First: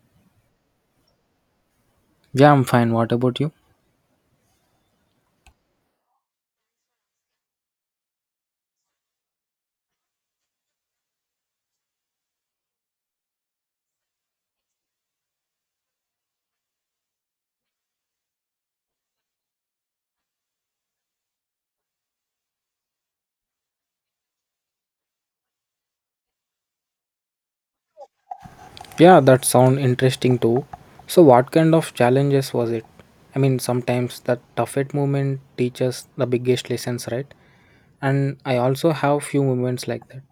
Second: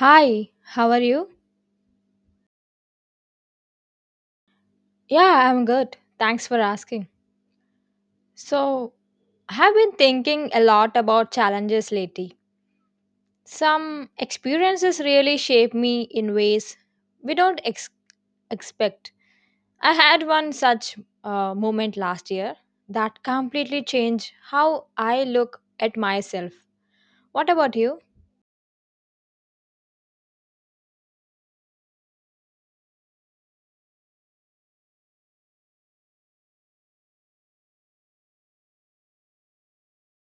Hi, how are you? Yeah, I'm fine. What about you? Yeah, I'm good. Thanks for asking. So, I have been thinking a lot about challenges lately. Some experiences really shape me in ways we don't ex- expect. I had one such moment last year that completely changed how I look at myself. What about you? Yeah, that sound interesting too. So what kind of challenges was it? I mean, sometimes that toughest moment teaches the biggest lessons, right? And I also have few moments like that.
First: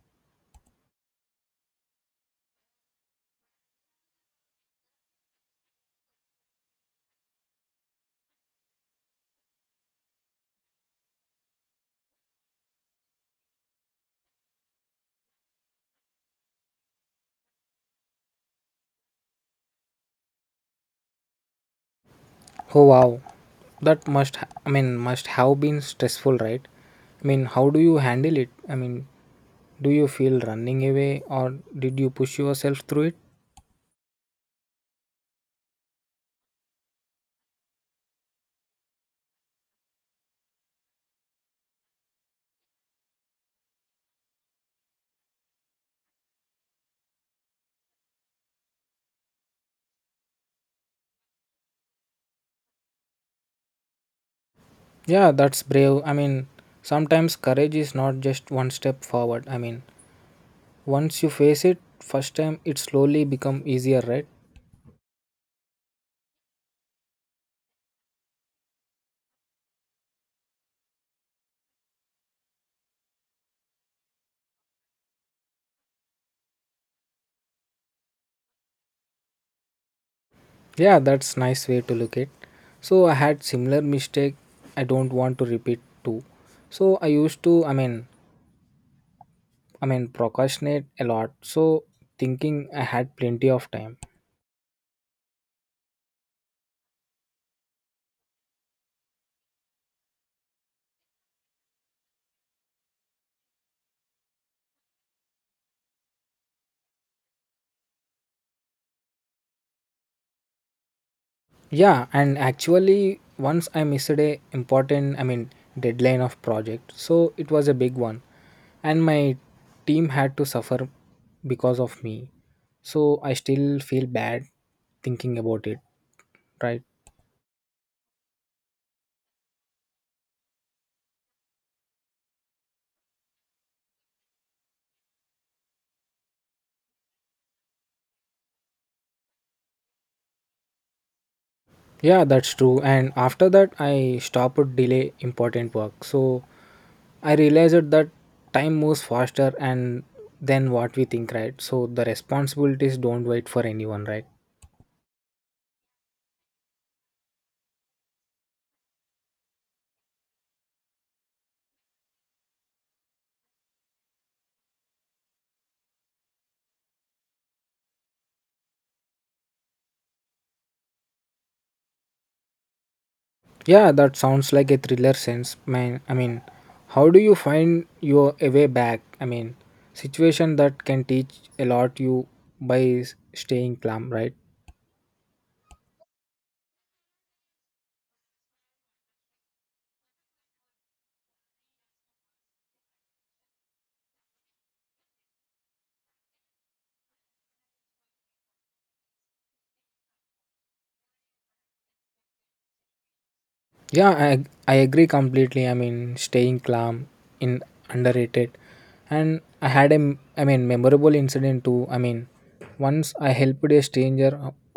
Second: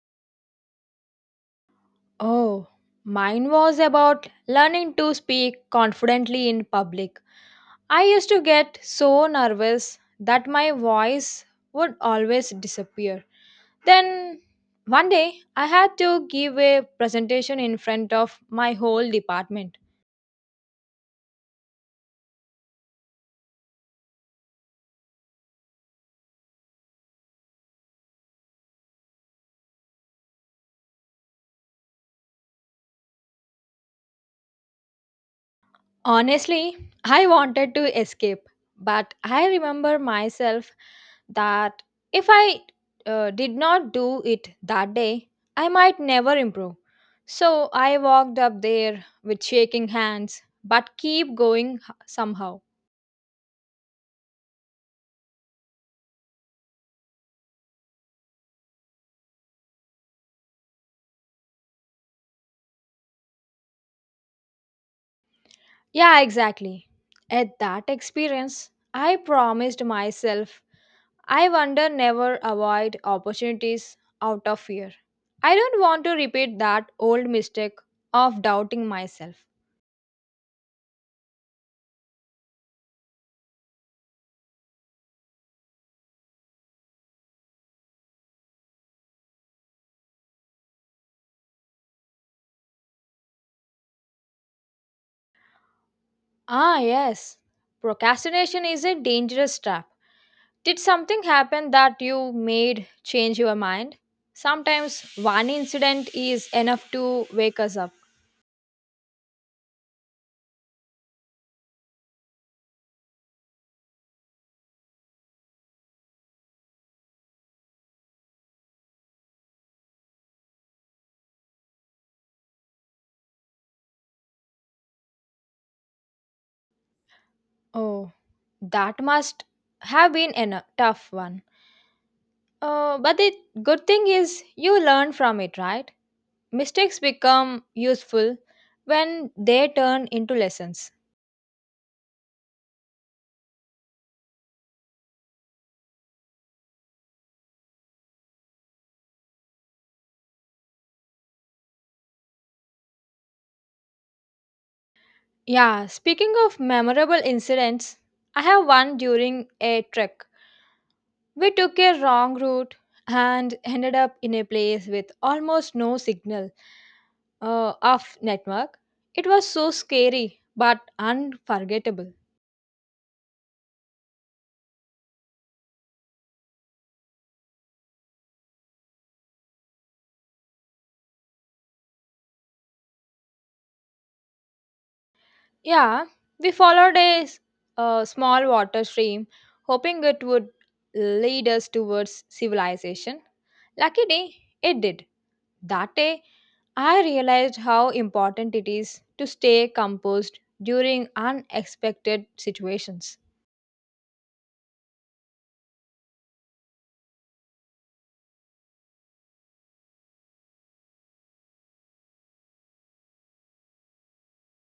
Oh, mine was about learning to speak confidently in public. I used to get so nervous that my voice would always disappear. Then one day I had to give a presentation in front of my whole department. Oh wow. That must I mean must have been stressful, right? I mean, how do you handle it? I mean, do you feel running away or did you push yourself through it? Honestly, I wanted to escape, but I remember myself that if I did not do it that day, I might never improve. So I walked up there with shaking hands, but keep going somehow. Yeah, that's brave. I mean, sometimes courage is not just one step forward. I mean, once you face it first time it slowly become easier, right? Yeah, exactly. At that experience, I promised myself I wonder never avoid opportunities out of fear. I don't want to repeat that old mistake of doubting myself. Yeah, that's nice way to look at. So I had similar mistake, I don't want to repeat too. So i used to, I mean, I mean procrastinate a lot, so thinking I had plenty of time. Ah, yes. Procrastination is a dangerous trap. Did something happen that you made change your mind? Sometimes one incident is enough to wake us up. Yeah, and actually once I missed a important, I mean, deadline of project, so it was a big one, and my team had to suffer because of me. So I still feel bad thinking about it, right? Oh, that must have been a tough one. But the good thing is you learn from it, right? Mistakes become useful when they turn into lessons. Yeah, that's true, and after that I stopped to delay important work. So I realized that time moves faster and than what we think, right? So the responsibilities don't wait for anyone, right? Yeah, speaking of memorable incidents, I have one during a trek. We took a wrong route and ended up in a place with almost no signal of network. It was so scary but unforgettable. Yeah, that sounds like a thriller sense, man. I mean, how do you find your a way back? I mean, situation that can teach a lot you by staying calm, right? Yeah, we followed a small water stream, hoping it would lead us towards civilization. Lucky day, it did. That day, I realized how important it is to stay composed during unexpected situations. Yeah, I agree completely. I mean, staying calm in underrated, and I had a I mean memorable incident too. I mean, once I helped a stranger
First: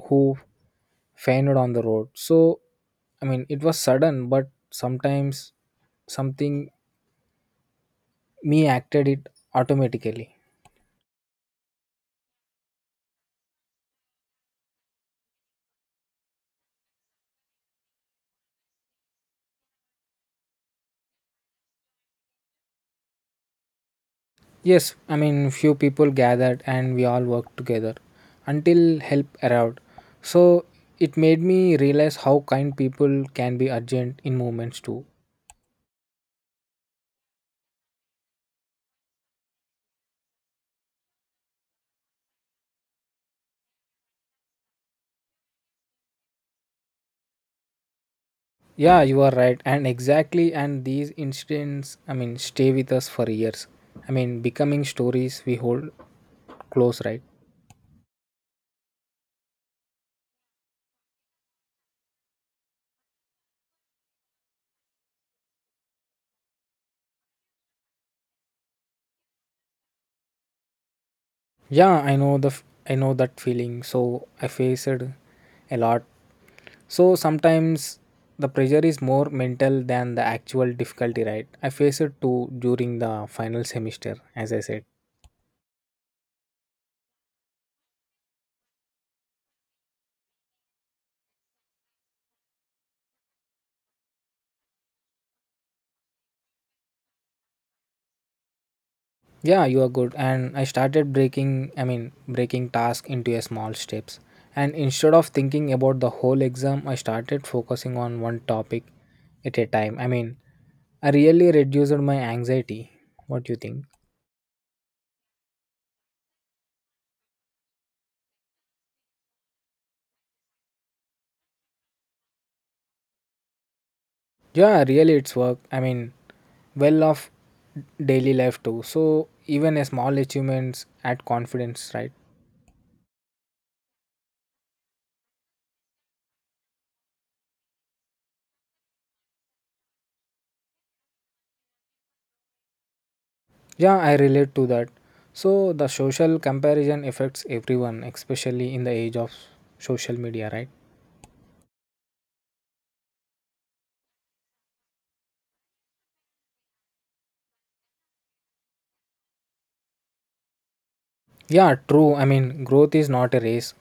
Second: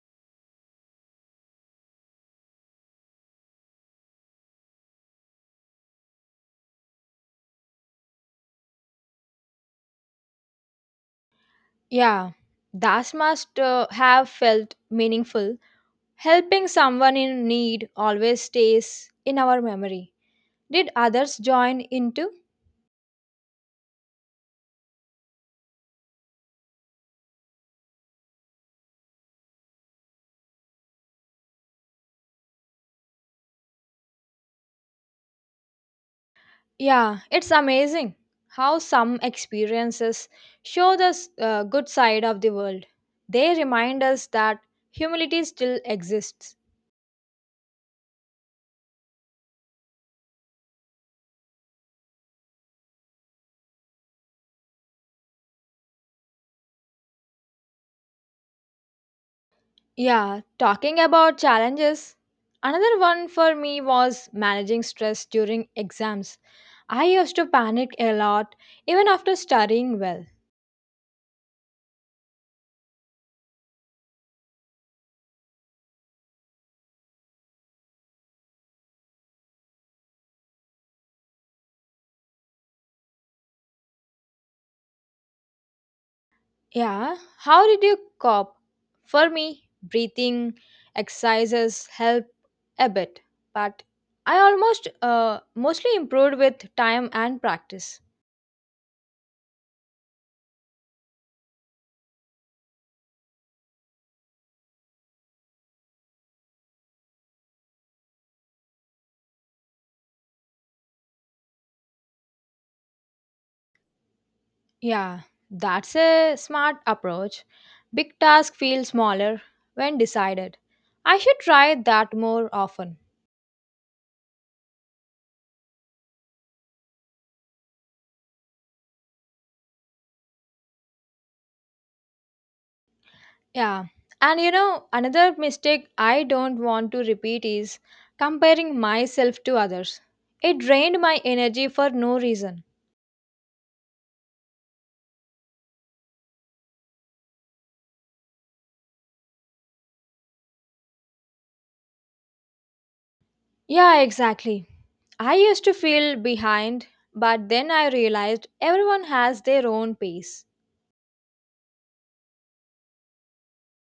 who fainted on the road. So, I mean, it was sudden, but sometimes something me acted it automatically. Yeah, that must have felt meaningful. Helping someone in need always stays in our memory. Did others join in too? Yes, I mean, few people gathered and we all worked together until help arrived. So it made me realize how kind people can be urgent in moments too. Yeah, it's amazing how some experiences show the good side of the world. They remind us that humility still exists. Yeah, you are right. And exactly, and these incidents, I mean, stay with us for years. I mean, becoming stories we hold close, right? Yeah, talking about challenges, another one for me was managing stress during exams. I used to panic a lot even after studying well. Yeah, I know that feeling. So I faced a lot. So sometimes the pressure is more mental than the actual difficulty, right? I faced it too during the final semester, as I said. Yeah, how did you cope? For me, breathing exercises helped. A bit, but I almost mostly improved with time and practice. Yeah, you are good. And I started breaking, I mean, breaking task into a small steps. And instead of thinking about the whole exam, I started focusing on one topic at a time. I mean, I really reduced my anxiety. What do you think? Yeah, that's a smart approach. Big tasks feel smaller when decided. I should try that more often. Yeah, really, it's work. I mean, well of daily life too. So even a small achievements add confidence, right? Yeah, and you know, another mistake I don't want to repeat is comparing myself to others. It drained my energy for no reason. Yeah, I relate to that. So the social comparison affects everyone, especially in the age of social media, right? Yeah, exactly. I used to feel behind, but then I realized everyone has their own pace. Yeah, true. I mean, growth is not a race.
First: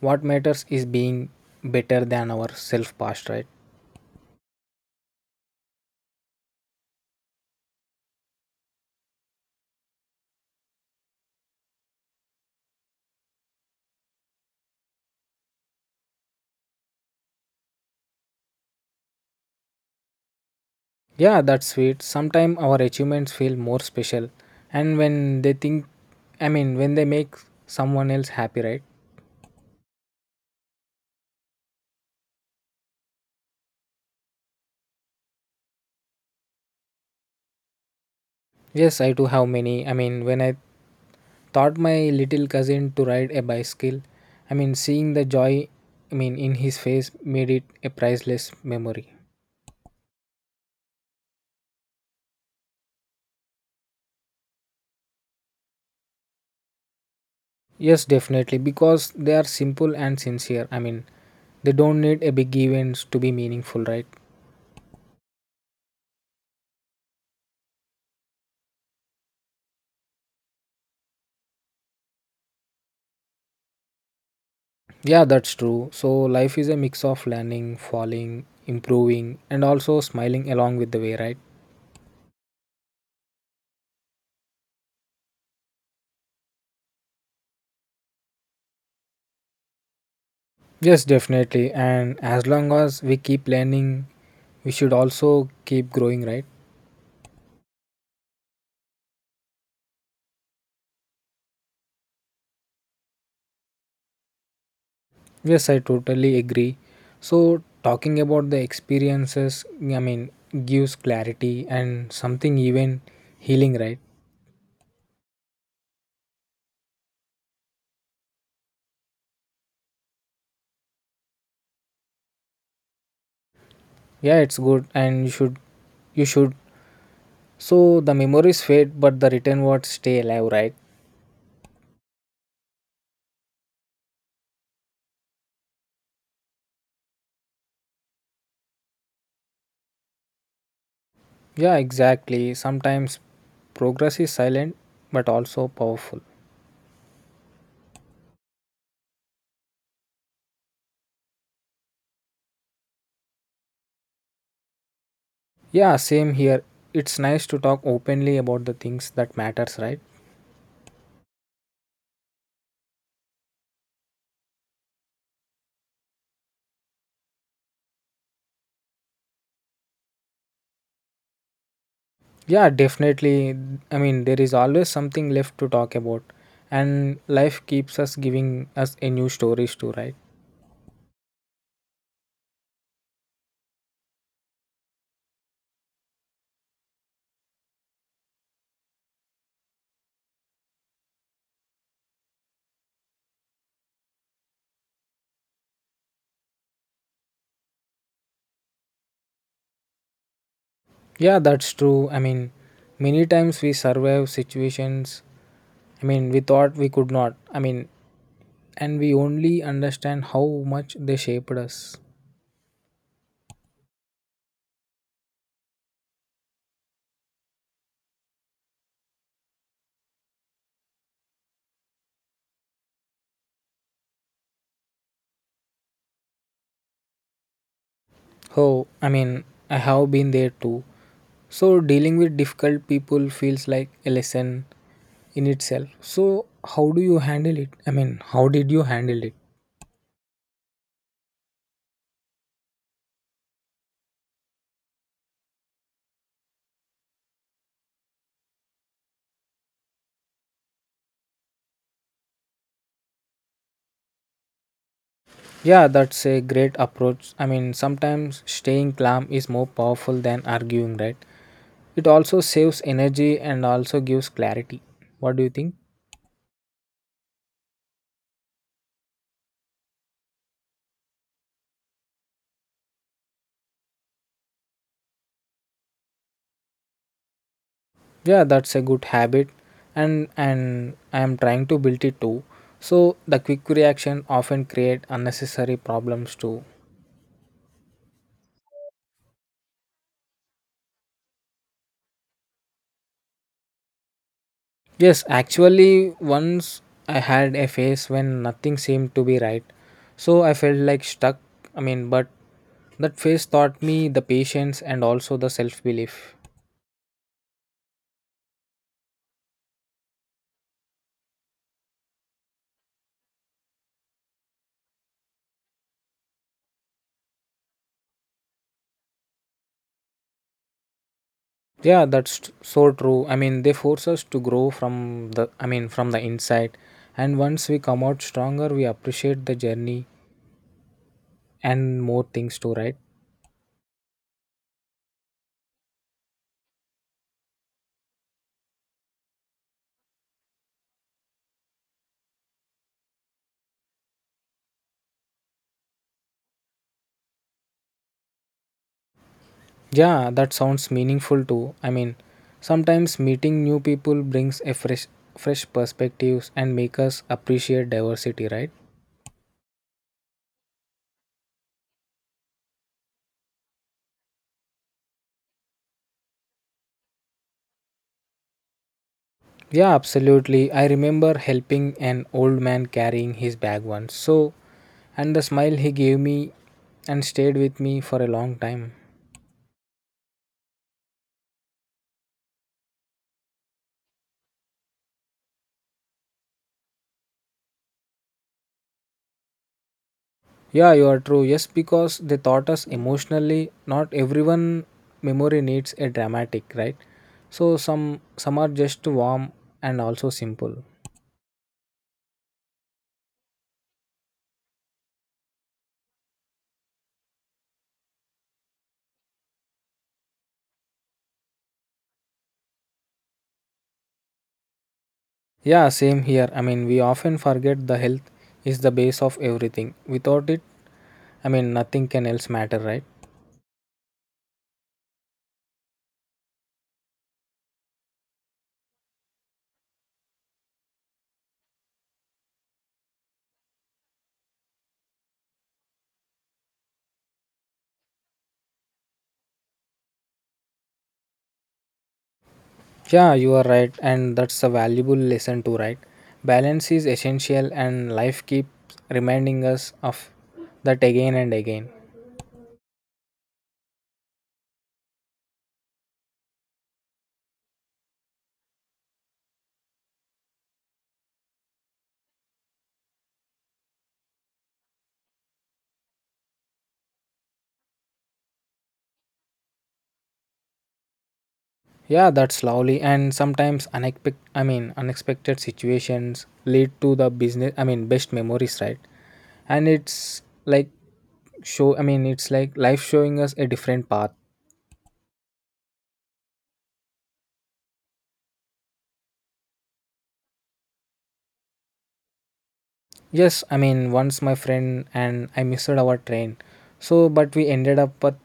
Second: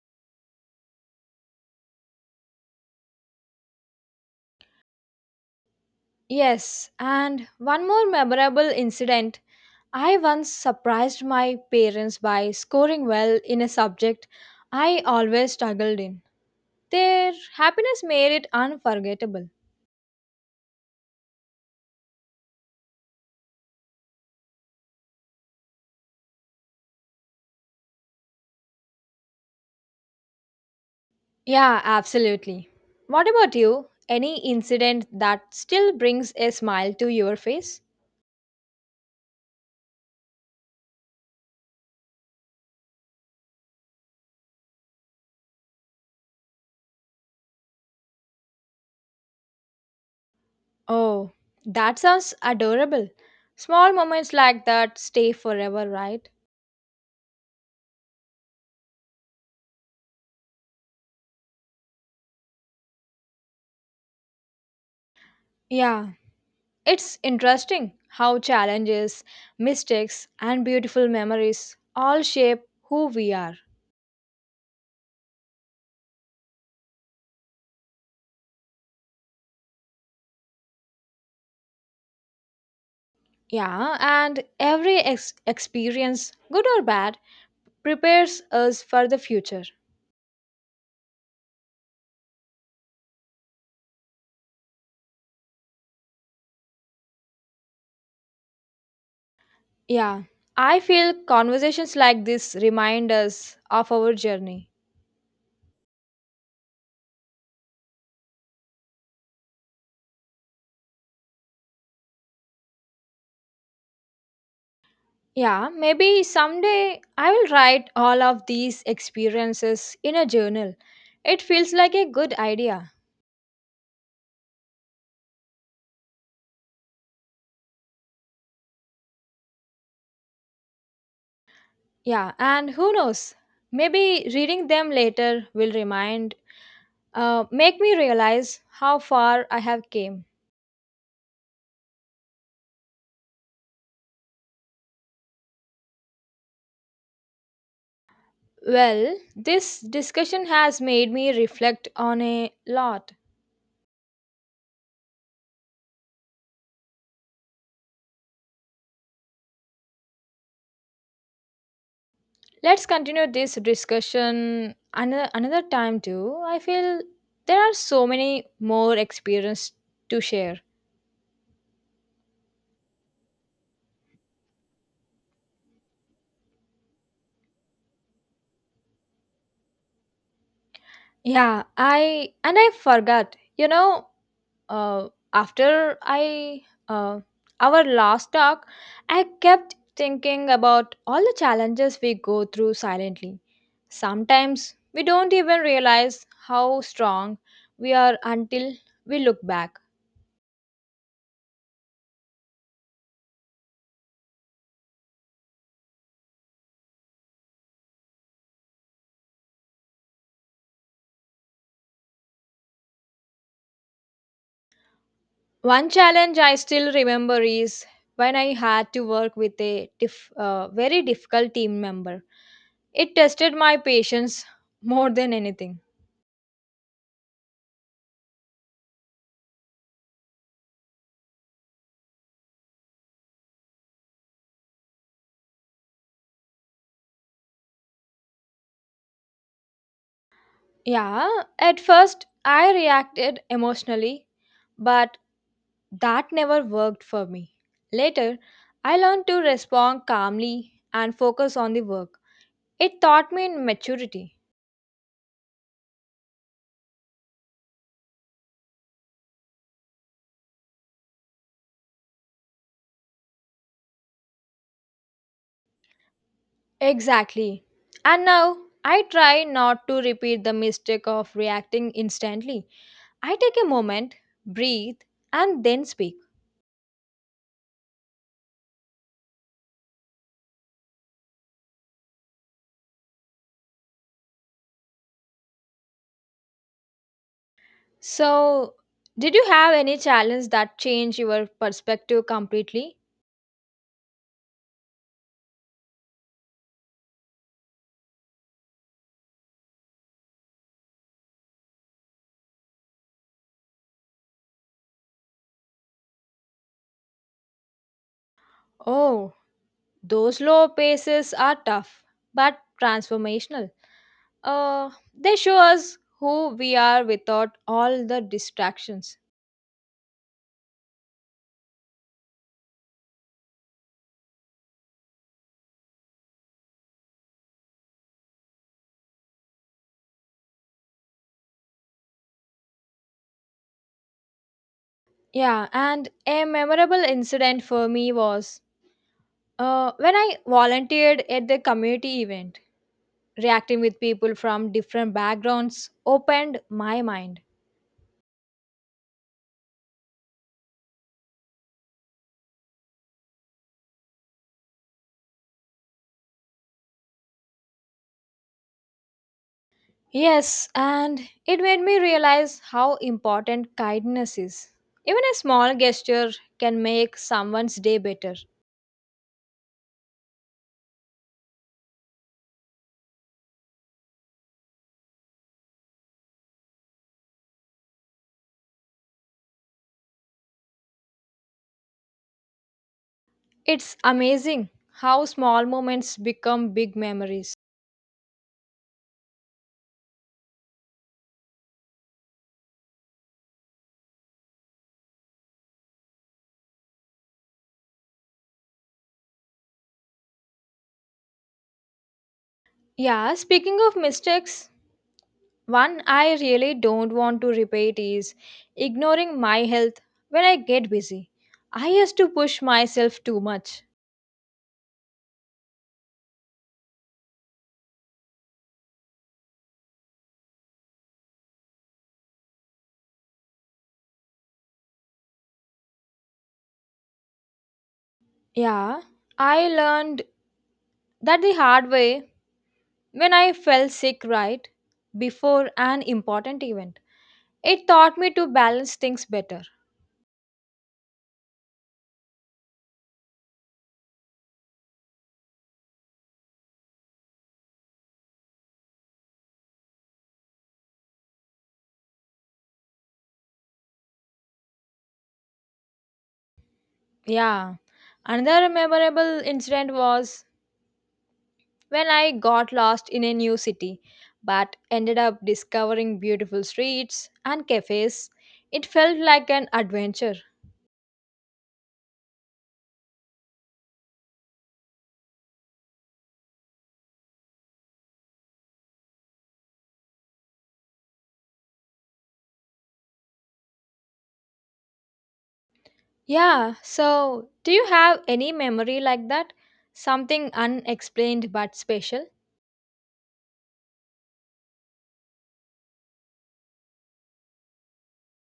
What matters is being better than our self past, right? Yes, and one more memorable incident I once surprised my parents by scoring well in a subject I always struggled in. Their happiness made it unforgettable. Yeah, that's sweet. Sometimes our achievements feel more special, and when they think, I mean, when they make someone else happy, right? Yeah, absolutely. What about you? Any incident that still brings a smile to your face? Yes, I do have many. I mean, when I taught my little cousin to ride a bicycle. I mean, seeing the joy, I mean, in his face made it a priceless memory. Oh, that sounds adorable. Small moments like that stay forever, right? Yes, definitely, because they are simple and sincere. I mean, they don't need a big events to be meaningful, right? Yeah, it's interesting how challenges, mistakes, and beautiful memories all shape who we are. Yeah, that's true. So life is a mix of learning, falling, improving, and also smiling along with the way, right? Yeah, and experience, good or bad, prepares us for the future. Yes, definitely. And as long as we keep learning, we should also keep growing, right? Yeah, I feel conversations like this remind us of our journey. Yes, I totally agree. So, talking about the experiences, I mean, gives clarity and something even healing, right? Yeah, maybe someday I will write all of these experiences in a journal. It feels like a good idea. Yeah, it's good, and you should, you should. So the memories fade, but the written words stay alive, right? Yeah, and who knows? Maybe reading them later will make me realize how far I have came. Yeah, exactly. Sometimes progress is silent, but also powerful. Well, this discussion has made me reflect on a lot. Yeah, same here. It's nice to talk openly about the things that matters, right? Let's continue this discussion another time too. I feel there are so many more experiences to share. Yeah, definitely. I mean, there is always something left to talk about, and life keeps us giving us a new stories to write. Yeah, I and I forgot. You know, after I uh, our last talk, I kept thinking about all the challenges we go through silently. Sometimes we don't even realize how strong we are until we look back. Yeah, that's true. I mean, many times we survive situations. I mean, we thought we could not. I mean, and we only understand how much they shaped us. One challenge I still remember is when I had to work with a very difficult team member. It tested my patience more than anything. Oh, I mean, I have been there too. So, dealing with difficult people feels like a lesson in itself. So, how do you handle it? I mean, how did you handle it? Yeah, at first I reacted emotionally, but that never worked for me. Later, I learned to respond calmly and focus on the work. It taught me maturity. Yeah, that's a great approach. I mean, sometimes staying calm is more powerful than arguing, right? It also saves energy and also gives clarity. What do you think? Exactly. And now I try not to repeat the mistake of reacting instantly. I take a moment, breathe, and then speak. Yeah, that's a good habit, and I am trying to build it too. So the quick reaction often create unnecessary problems too. So, did you have any challenge that changed your perspective completely? Yes, actually, once I had a phase when nothing seemed to be right. So I felt like stuck. I mean, but that phase taught me the patience and also the self belief. Oh, those low paces are tough, but transformational. They show us who we are without all the distractions. Yeah, that's so true. I mean, they force us to grow from the, I mean, from the inside. And once we come out stronger, we appreciate the journey and more things too, right? Yeah, and a memorable incident for me was when I volunteered at the community event. Reacting with people from different backgrounds opened my mind. Yeah, that sounds meaningful too. I mean, sometimes meeting new people brings a fresh perspectives and make us appreciate diversity, right? Yes, and it made me realize how important kindness is. Even a small gesture can make someone's day better. Yeah, absolutely. I remember helping an old man carrying his bag once. So, and the smile he gave me and stayed with me for a long time. It's amazing how small moments become big memories. Yeah, you are true. Yes, because they taught us emotionally, not everyone memory needs a dramatic, right? So some are just warm and also simple. Yeah, speaking of mistakes, one I really don't want to repeat is ignoring my health when I get busy. I used to push myself too much. Yeah, same here. I mean, we often forget the health is the base of everything. Without it, I mean, nothing can else matter, right? Yeah, I learned that the hard way when I fell sick right before an important event. It taught me to balance things better. Yeah, you are right, and that's a valuable lesson to write. Balance is essential, and life keeps reminding us of that again and again. Yeah, another memorable incident was when I got lost in a new city, but ended up discovering beautiful streets and cafes. It felt like an adventure. Yeah, that's slowly and sometimes unexpected. I mean, unexpected situations lead to the business. I mean, best memories, right? And it's like show. I mean, it's like life showing us a different path. Yeah, so do you have any memory like that? Something unexplained but special? Yes, I mean once my friend and I missed our train. So but we ended up with,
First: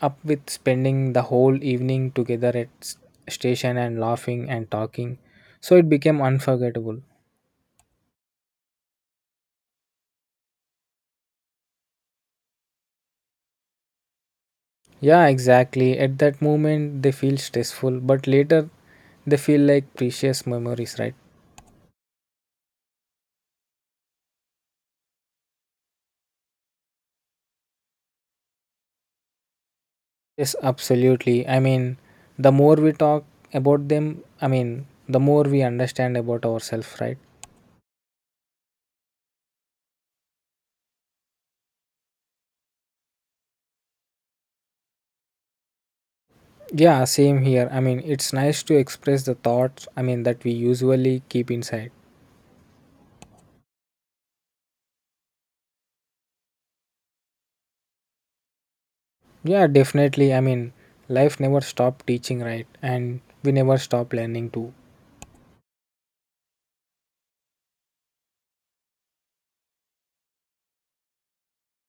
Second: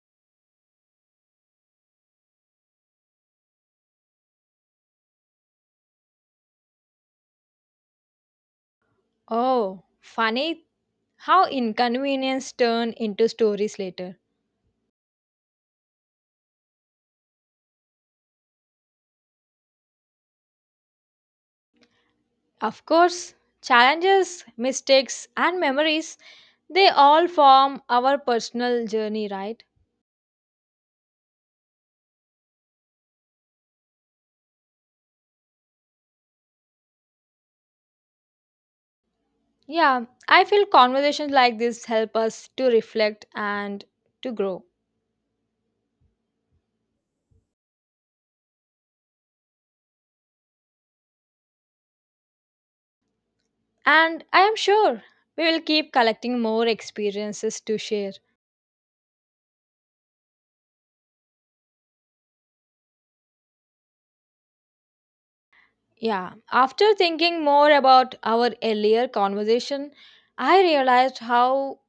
up with spending the whole evening together at station and laughing and talking. So it became unforgettable. Oh, funny how inconvenience turn into stories later. Yeah, exactly. At that moment they feel stressful, but later they feel like precious memories, right? Of course, challenges, mistakes, and memories, they all form our personal journey, right? Yes, absolutely. I mean, the more we talk about them, I mean, the more we understand about ourselves, right? Yeah, I feel conversations like this help us to reflect and to grow. Yeah, same here. I mean, it's nice to express the thoughts, I mean, that we usually keep inside. And I am sure we will keep collecting more experiences to share. Yeah, definitely. I mean, life never stop teaching, right? And we never stop learning too. Yeah, after thinking more about our earlier conversation, I realized how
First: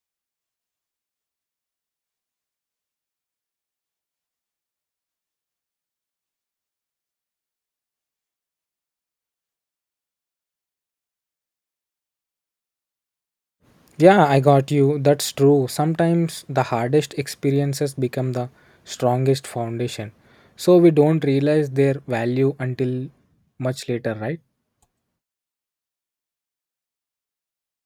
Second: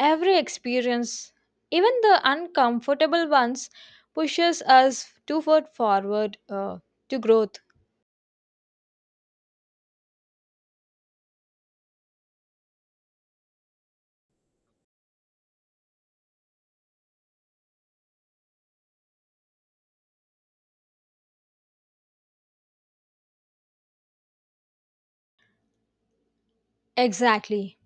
every experience, even the uncomfortable ones, pushes us to foot forward to growth. Yeah, I got you. That's true. Sometimes the hardest experiences become the strongest foundation. So we don't realize their value until much later, right? Exactly.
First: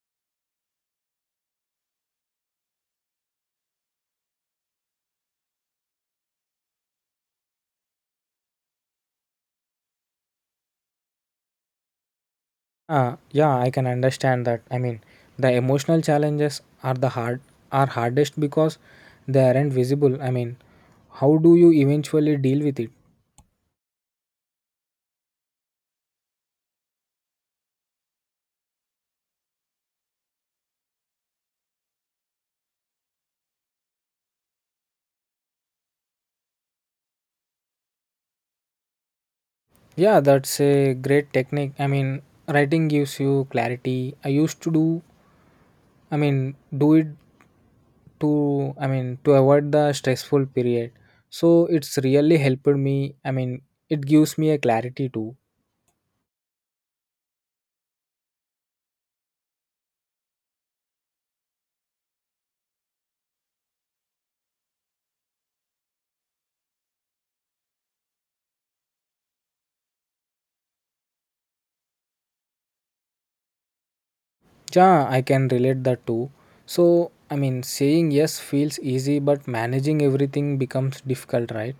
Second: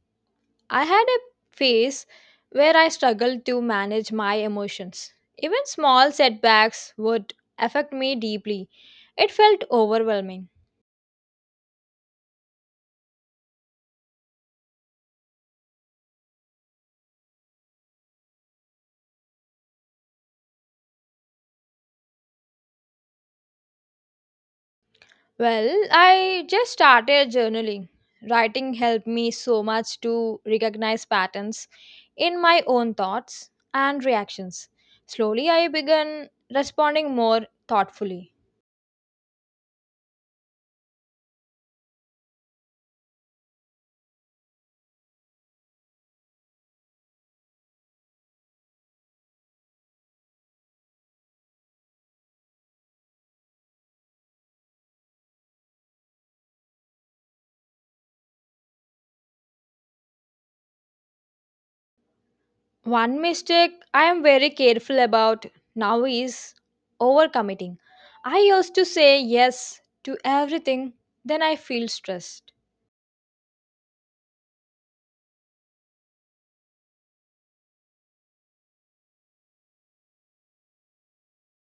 I had a phase where I struggled to manage my emotions. Even small setbacks would affect me deeply. It felt overwhelming. Yeah, I can understand that. I mean, the emotional challenges are the hard are hardest because they aren't visible. I mean, how do you eventually deal with it? Well, I just started journaling. Writing helped me so much to recognize patterns in my own thoughts and reactions. Slowly, I began responding more thoughtfully. Yeah, that's a great technique. I mean, writing gives you clarity. I used to do, I mean, do it to, I mean, to avoid the stressful period. So it's really helped me. I mean, it gives me a clarity too. One mistake I am very careful about now is overcommitting. I used to say yes to everything, then I feel stressed. Yeah, I can relate that too. So, I mean, saying yes feels easy, but managing everything becomes difficult, right?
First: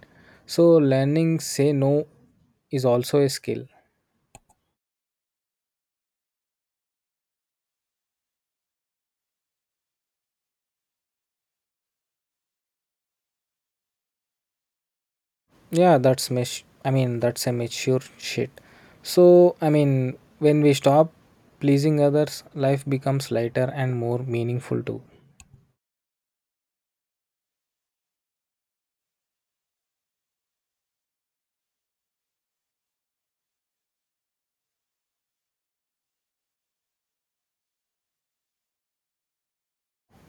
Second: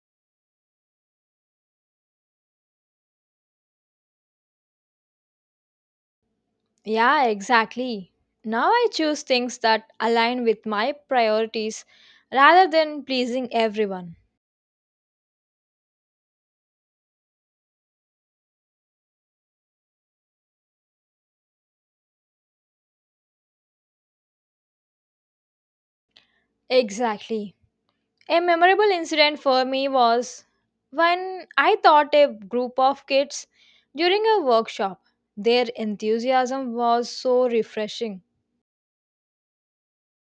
So, learning say no is also a skill. Yeah, exactly. Now I choose things that align with my priorities rather than pleasing everyone. Yeah, that's mesh. I mean, that's a mature shit. So, I mean, when we stop pleasing others, life becomes lighter and more meaningful too. Exactly. A memorable incident for me was when I taught a group of kids during a workshop. Their enthusiasm was so refreshing.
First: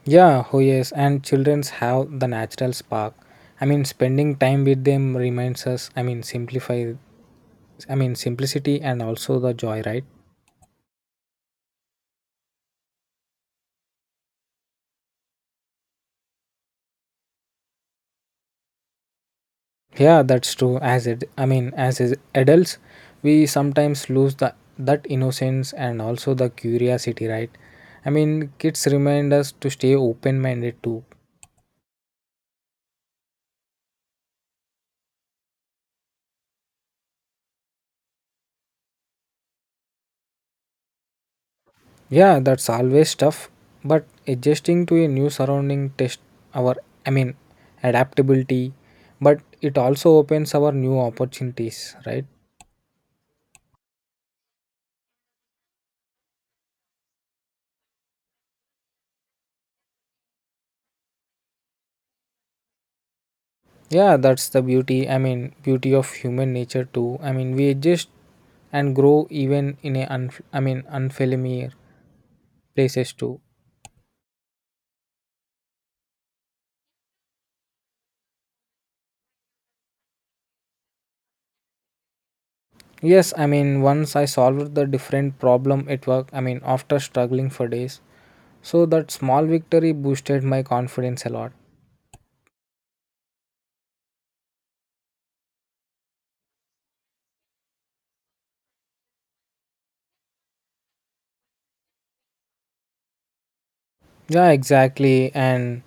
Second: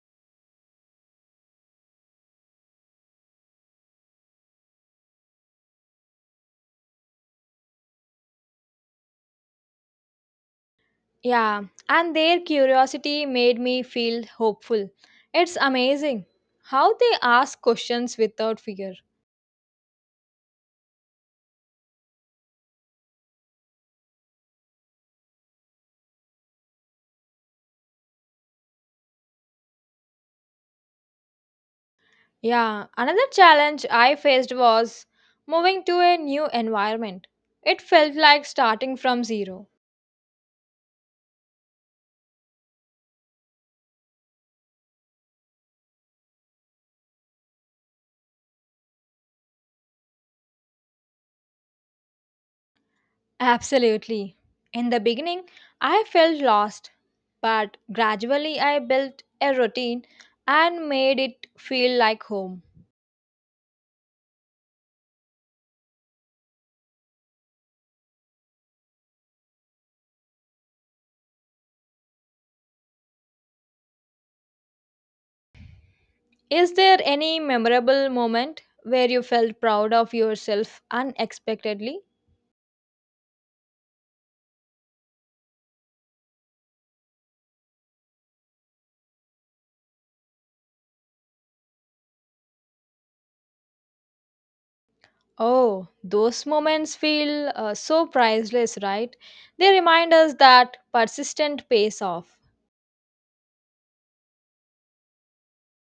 Yeah, oh yes, and childrens have the natural spark. I mean, spending time with them reminds us. I mean, simplify. I mean, simplicity and also the joy, right? Yeah, and their curiosity made me feel hopeful. It's amazing how they ask questions without fear. Yeah, that's true. As it, I mean, as is adults, we sometimes lose the that innocence and also the curiosity, right? I mean, kids remind us to stay open-minded too. Yeah, another challenge I faced was moving to a new environment. It felt like starting from zero. Yeah, that's always tough, but adjusting to a new surrounding test our, I mean, adaptability, but it also opens our new opportunities, right? Absolutely. In the beginning, I felt lost, but gradually I built a routine and made it feel like home. Yeah, that's the beauty. I mean, beauty of human nature too. I mean, we adjust and grow even in a I mean unfamiliar places too. Is there any memorable moment where you felt proud of yourself unexpectedly? Yes, I mean, once I solved the different problem at work, I mean, after struggling for days. So that small victory boosted my confidence a lot. Oh, those moments feel so priceless, right? They remind us that persistent pays off. Yeah, exactly. And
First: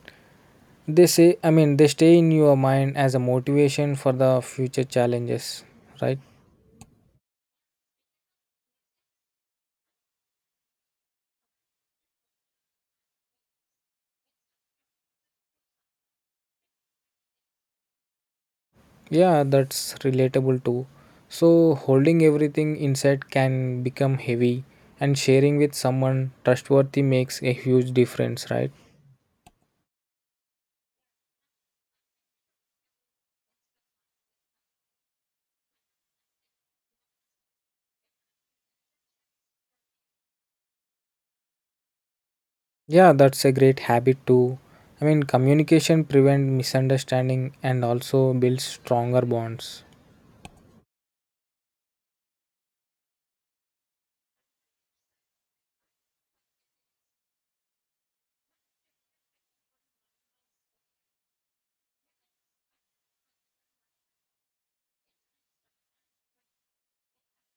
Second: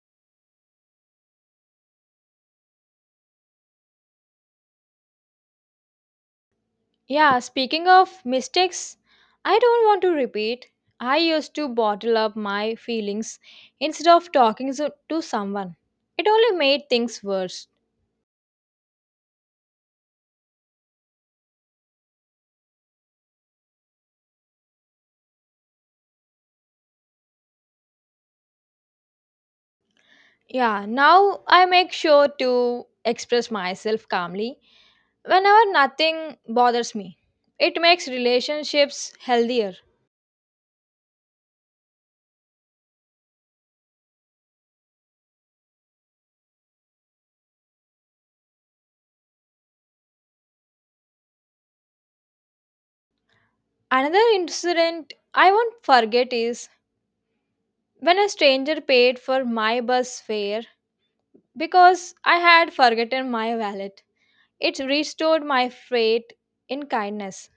they say, I mean, they stay in your mind as a motivation for the future challenges, right? Yeah, speaking of mistakes, I don't want to repeat. I used to bottle up my feelings instead of to someone. It only made things worse. Yeah, that's relatable too. So, holding everything inside can become heavy, and sharing with someone trustworthy makes a huge difference, right? Yeah, now I make sure to express myself calmly whenever nothing bothers me. It makes relationships healthier. Yeah, that's a great habit too. I mean, communication prevent misunderstanding and also builds stronger bonds. Another incident I won't forget is when a stranger paid for my bus fare because I had forgotten my wallet. It restored my freight in kindness.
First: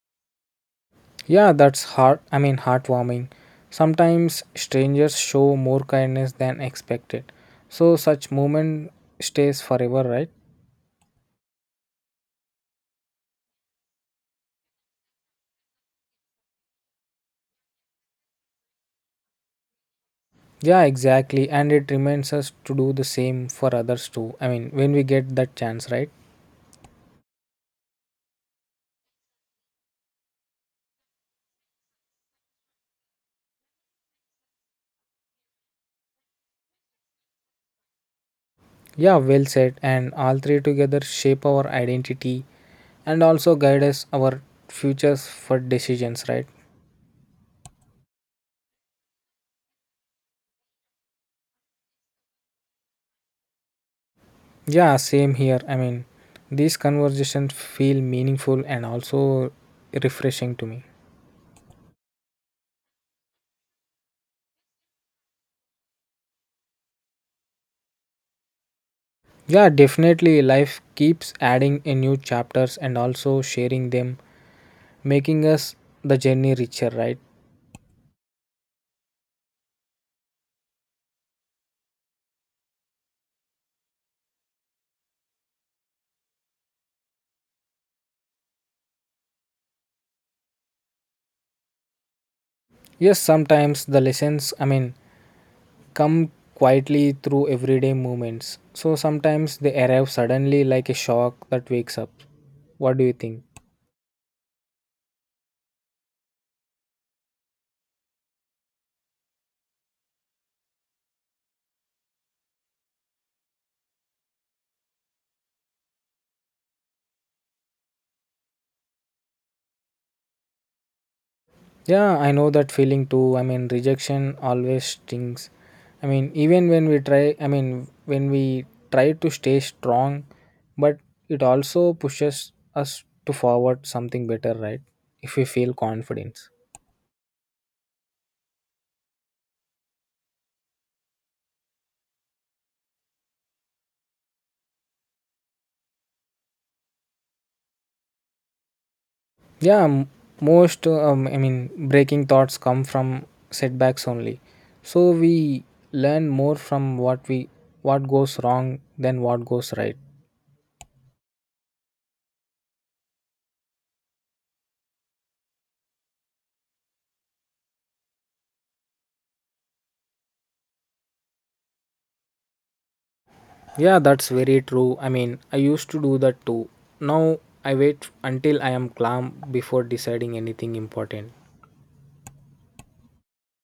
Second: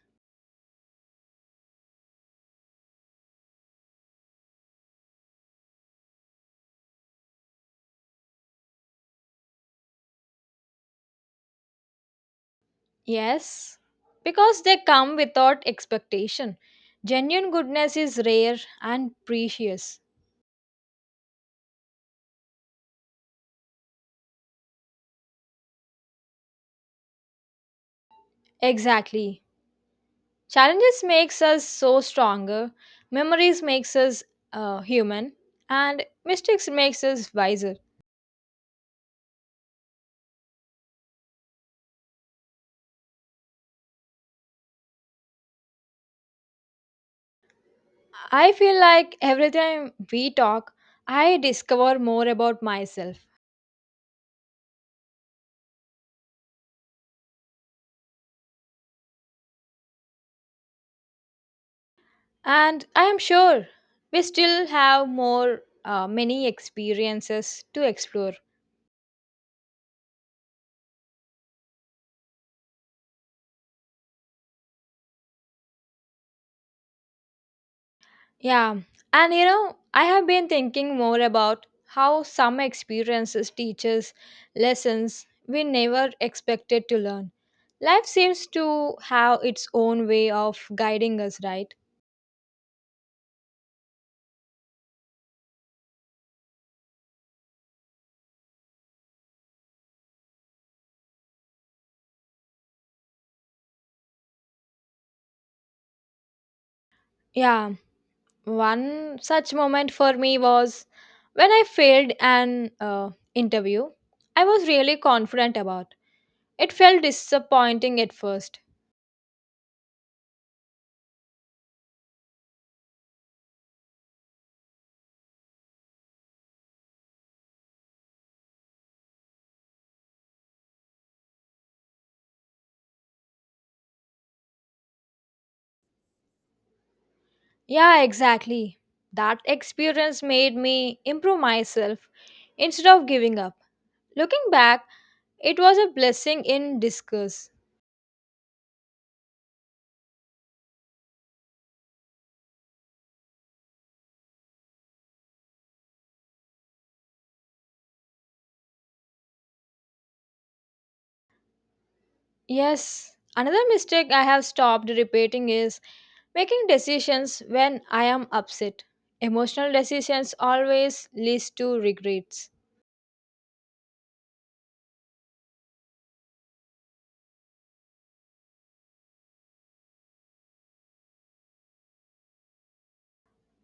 Yeah, that's heart. I mean, heartwarming. Sometimes strangers show more kindness than expected. So such moment stays forever, right? Yes, because they come without expectation. Genuine goodness is rare and precious. Yeah, exactly. And it reminds us to do the same for others too. I mean, when we get that chance, right? Exactly. Challenges makes us so stronger, memories makes us human, and mistakes makes us wiser. Yeah, well said. And all three together shape our identity and also guide us our futures for decisions, right? I feel like every time we talk I discover more about myself, Yeah, same here. I mean, these conversations feel meaningful and also refreshing to me. and I am sure we still have more many experiences to explore. Yeah, definitely life keeps adding in new chapters and also sharing them, making us the journey richer, right? Yeah, and you know, I have been thinking more about how some experiences teaches lessons we never expected to learn. Life seems to have its own way of guiding us, right? Yes, sometimes the lessons, I mean, come quietly through everyday moments. So sometimes they arrive suddenly like a shock that wakes up. What do you think? Yeah, one such moment for me was when I failed an interview. I was really confident about. It felt disappointing at first. Yeah, I know that feeling too. I mean, rejection always stings. I mean, even when we try, I mean, when we try to stay strong, but it also pushes us to forward something better, right? If we feel confidence. Yeah, exactly. That experience made me improve myself instead of giving up. Looking back, it was a blessing in disguise. Yeah, most, I mean, breaking thoughts come from setbacks only. So we learn more from what goes wrong than what goes right. Yes, another mistake I have stopped repeating is making decisions when I am upset. Emotional decisions always lead to regrets. Yeah, that's very true. I mean, I used to do that too. Now I wait until I am calm before deciding anything important.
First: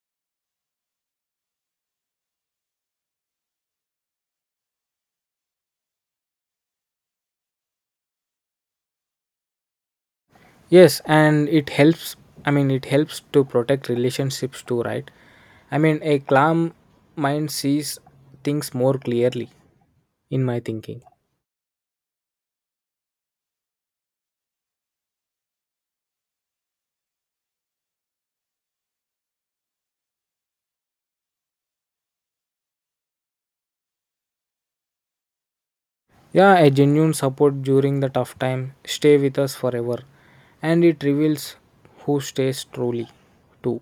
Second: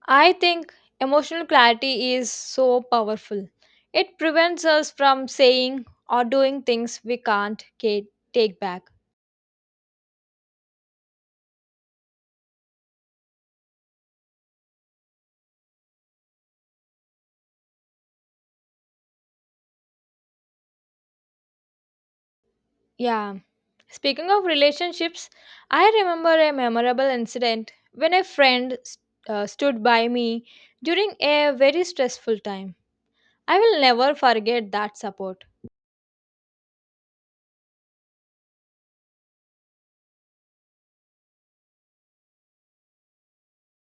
I think emotional clarity is so powerful. It prevents us from saying or doing things we can't ca- take back. Yes, and it helps. I mean, it helps to protect relationships too, right? I mean, a calm mind sees things more clearly in my thinking. Yeah. Speaking of relationships, I remember a memorable incident when a friend stood by me during a very stressful time. I will never forget that support. Yeah, a genuine support during the tough time stay with us forever and it reveals who stays truly too.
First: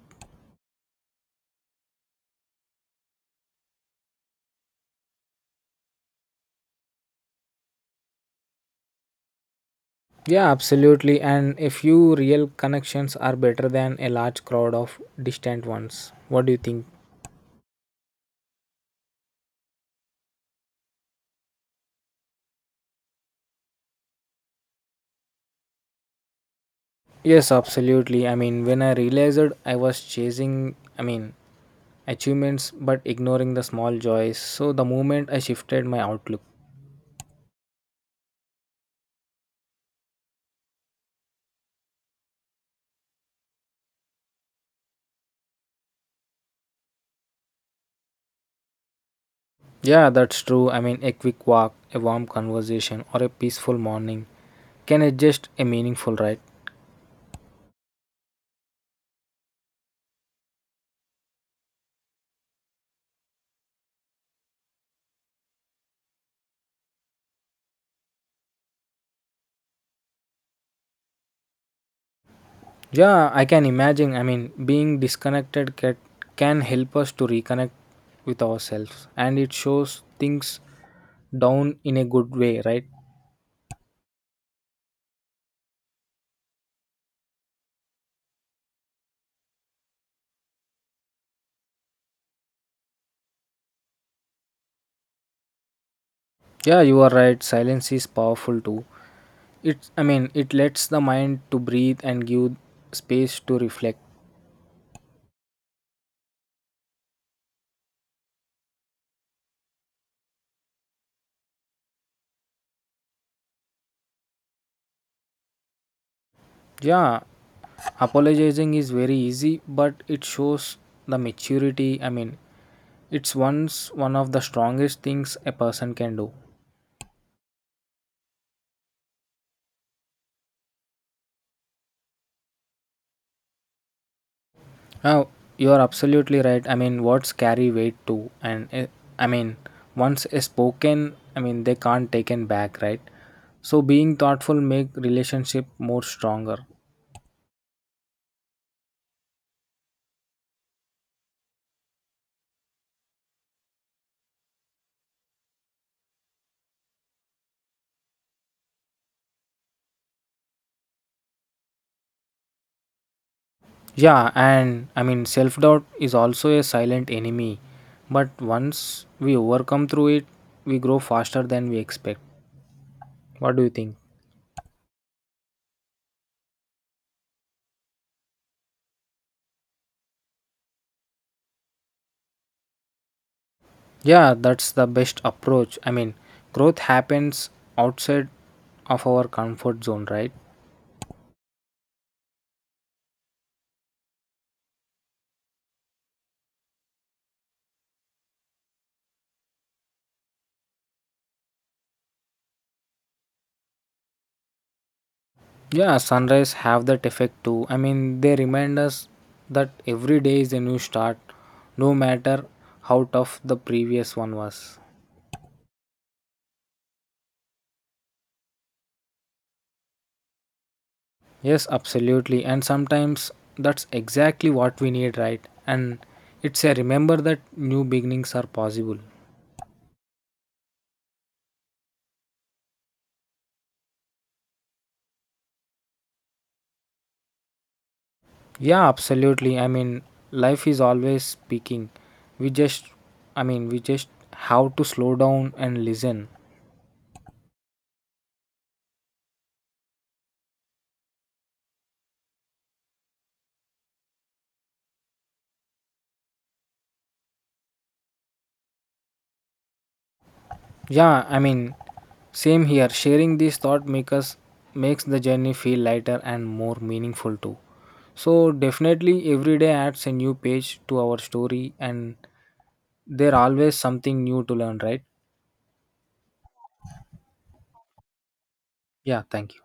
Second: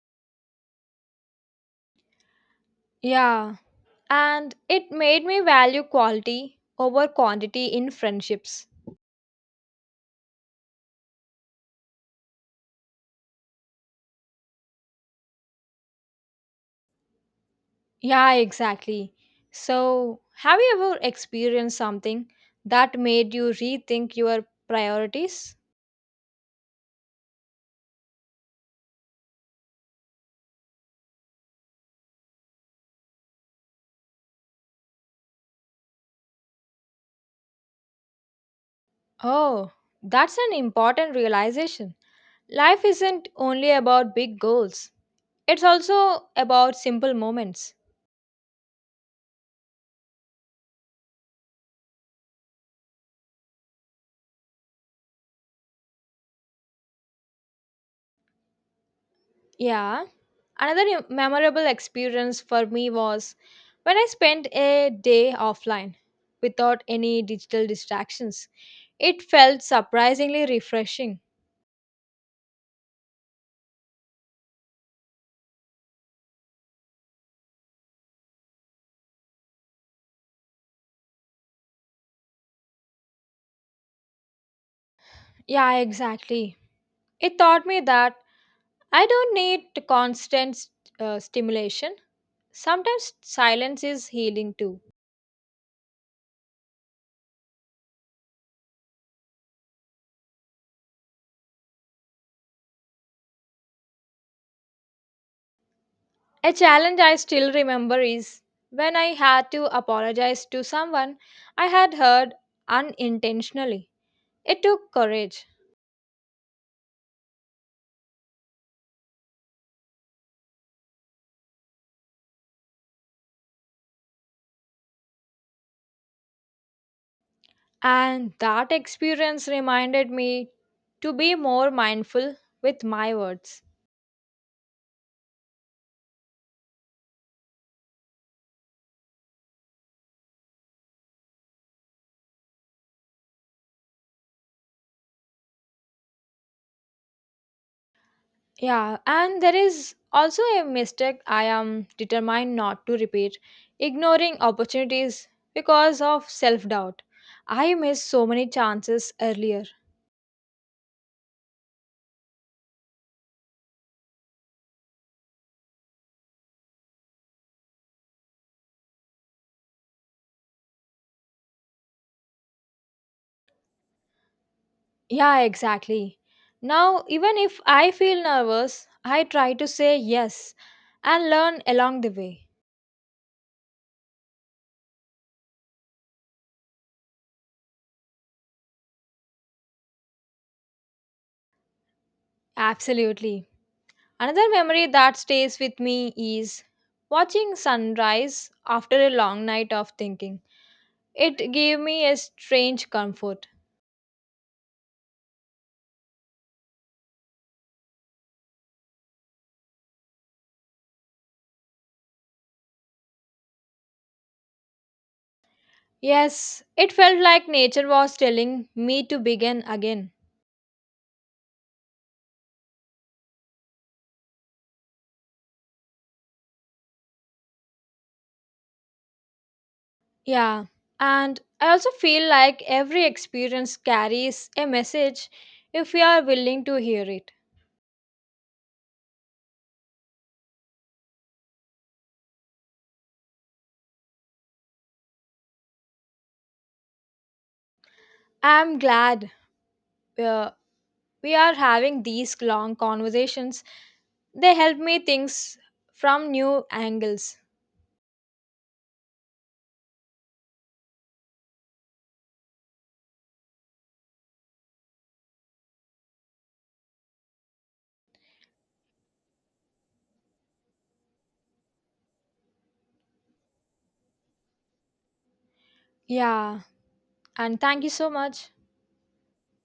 Yeah. And it made me value quality over quantity in friendships. Yeah, absolutely. And a few real connections are better than a large crowd of distant ones. What do you think? Yeah, exactly. So, have you ever experienced something that made you rethink your priorities? Yes, absolutely. I mean, when I realized I was chasing, I mean, achievements but ignoring the small joys, so the moment I shifted my outlook. Oh, that's an important realization. Life isn't only about big goals, it's also about simple moments. Yeah, that's true. I mean, a quick walk, a warm conversation, or a peaceful morning can adjust a meaningful, right? Yeah. Another memorable experience for me was when I spent a day offline without any digital distractions. It felt surprisingly refreshing. Yeah, I can imagine. I mean, being disconnected can help us to reconnect with ourselves and it shows things down in a good way, right? Yeah, exactly. It taught me that I don't need constant stimulation. Sometimes silence is healing too. Yeah, you are right. Silence is powerful too. It, I mean, it lets the mind to breathe and give space to reflect. A challenge I still remember is when I had to apologize to someone I had hurt unintentionally. It took courage, Yeah, apologizing is very easy, but it shows the maturity. I mean, it's once one of the strongest things a person can do. and that experience reminded me to be more mindful with my words. Oh, you are absolutely right. I mean, words carry weight too, and I mean, once is spoken, I mean, they can't taken back, right? So being thoughtful make relationship more stronger. Yeah, and there is also a mistake I am determined not to repeat ignoring opportunities because of self doubt. I missed so many chances earlier. Yeah, and I mean, self doubt is also a silent enemy, but once we overcome through it, we grow faster than we expect. What do you think? Yeah, exactly. Now, even if I feel nervous, I try to say yes and learn along the way. Yeah, that's the best approach. I mean, growth happens outside of our comfort zone, right? Absolutely. Another memory that stays with me is watching sunrise after a long night of thinking. It gave me a strange comfort. Yeah, sunrise have that effect too. I mean, they remind us that every day is a new start, no matter how tough the previous one was. Yes, it felt like nature was telling me to begin again. Yes, absolutely. And sometimes that's exactly what we need, right? And it's a remember that new beginnings are possible. Yeah, and I also feel like every experience carries a message if we are willing to hear it. Yeah, absolutely. I mean, life is always speaking. We just, I mean, we just have to slow down and listen. I'm glad uh, we are having these long conversations. They help me think from new angles. Yeah, I mean, same here. Sharing these thought makers makes the journey feel lighter and more meaningful too. So definitely, every day adds a new page to our story, and there always something new to learn, right? Yeah, and thank you so much. Yeah, thank you.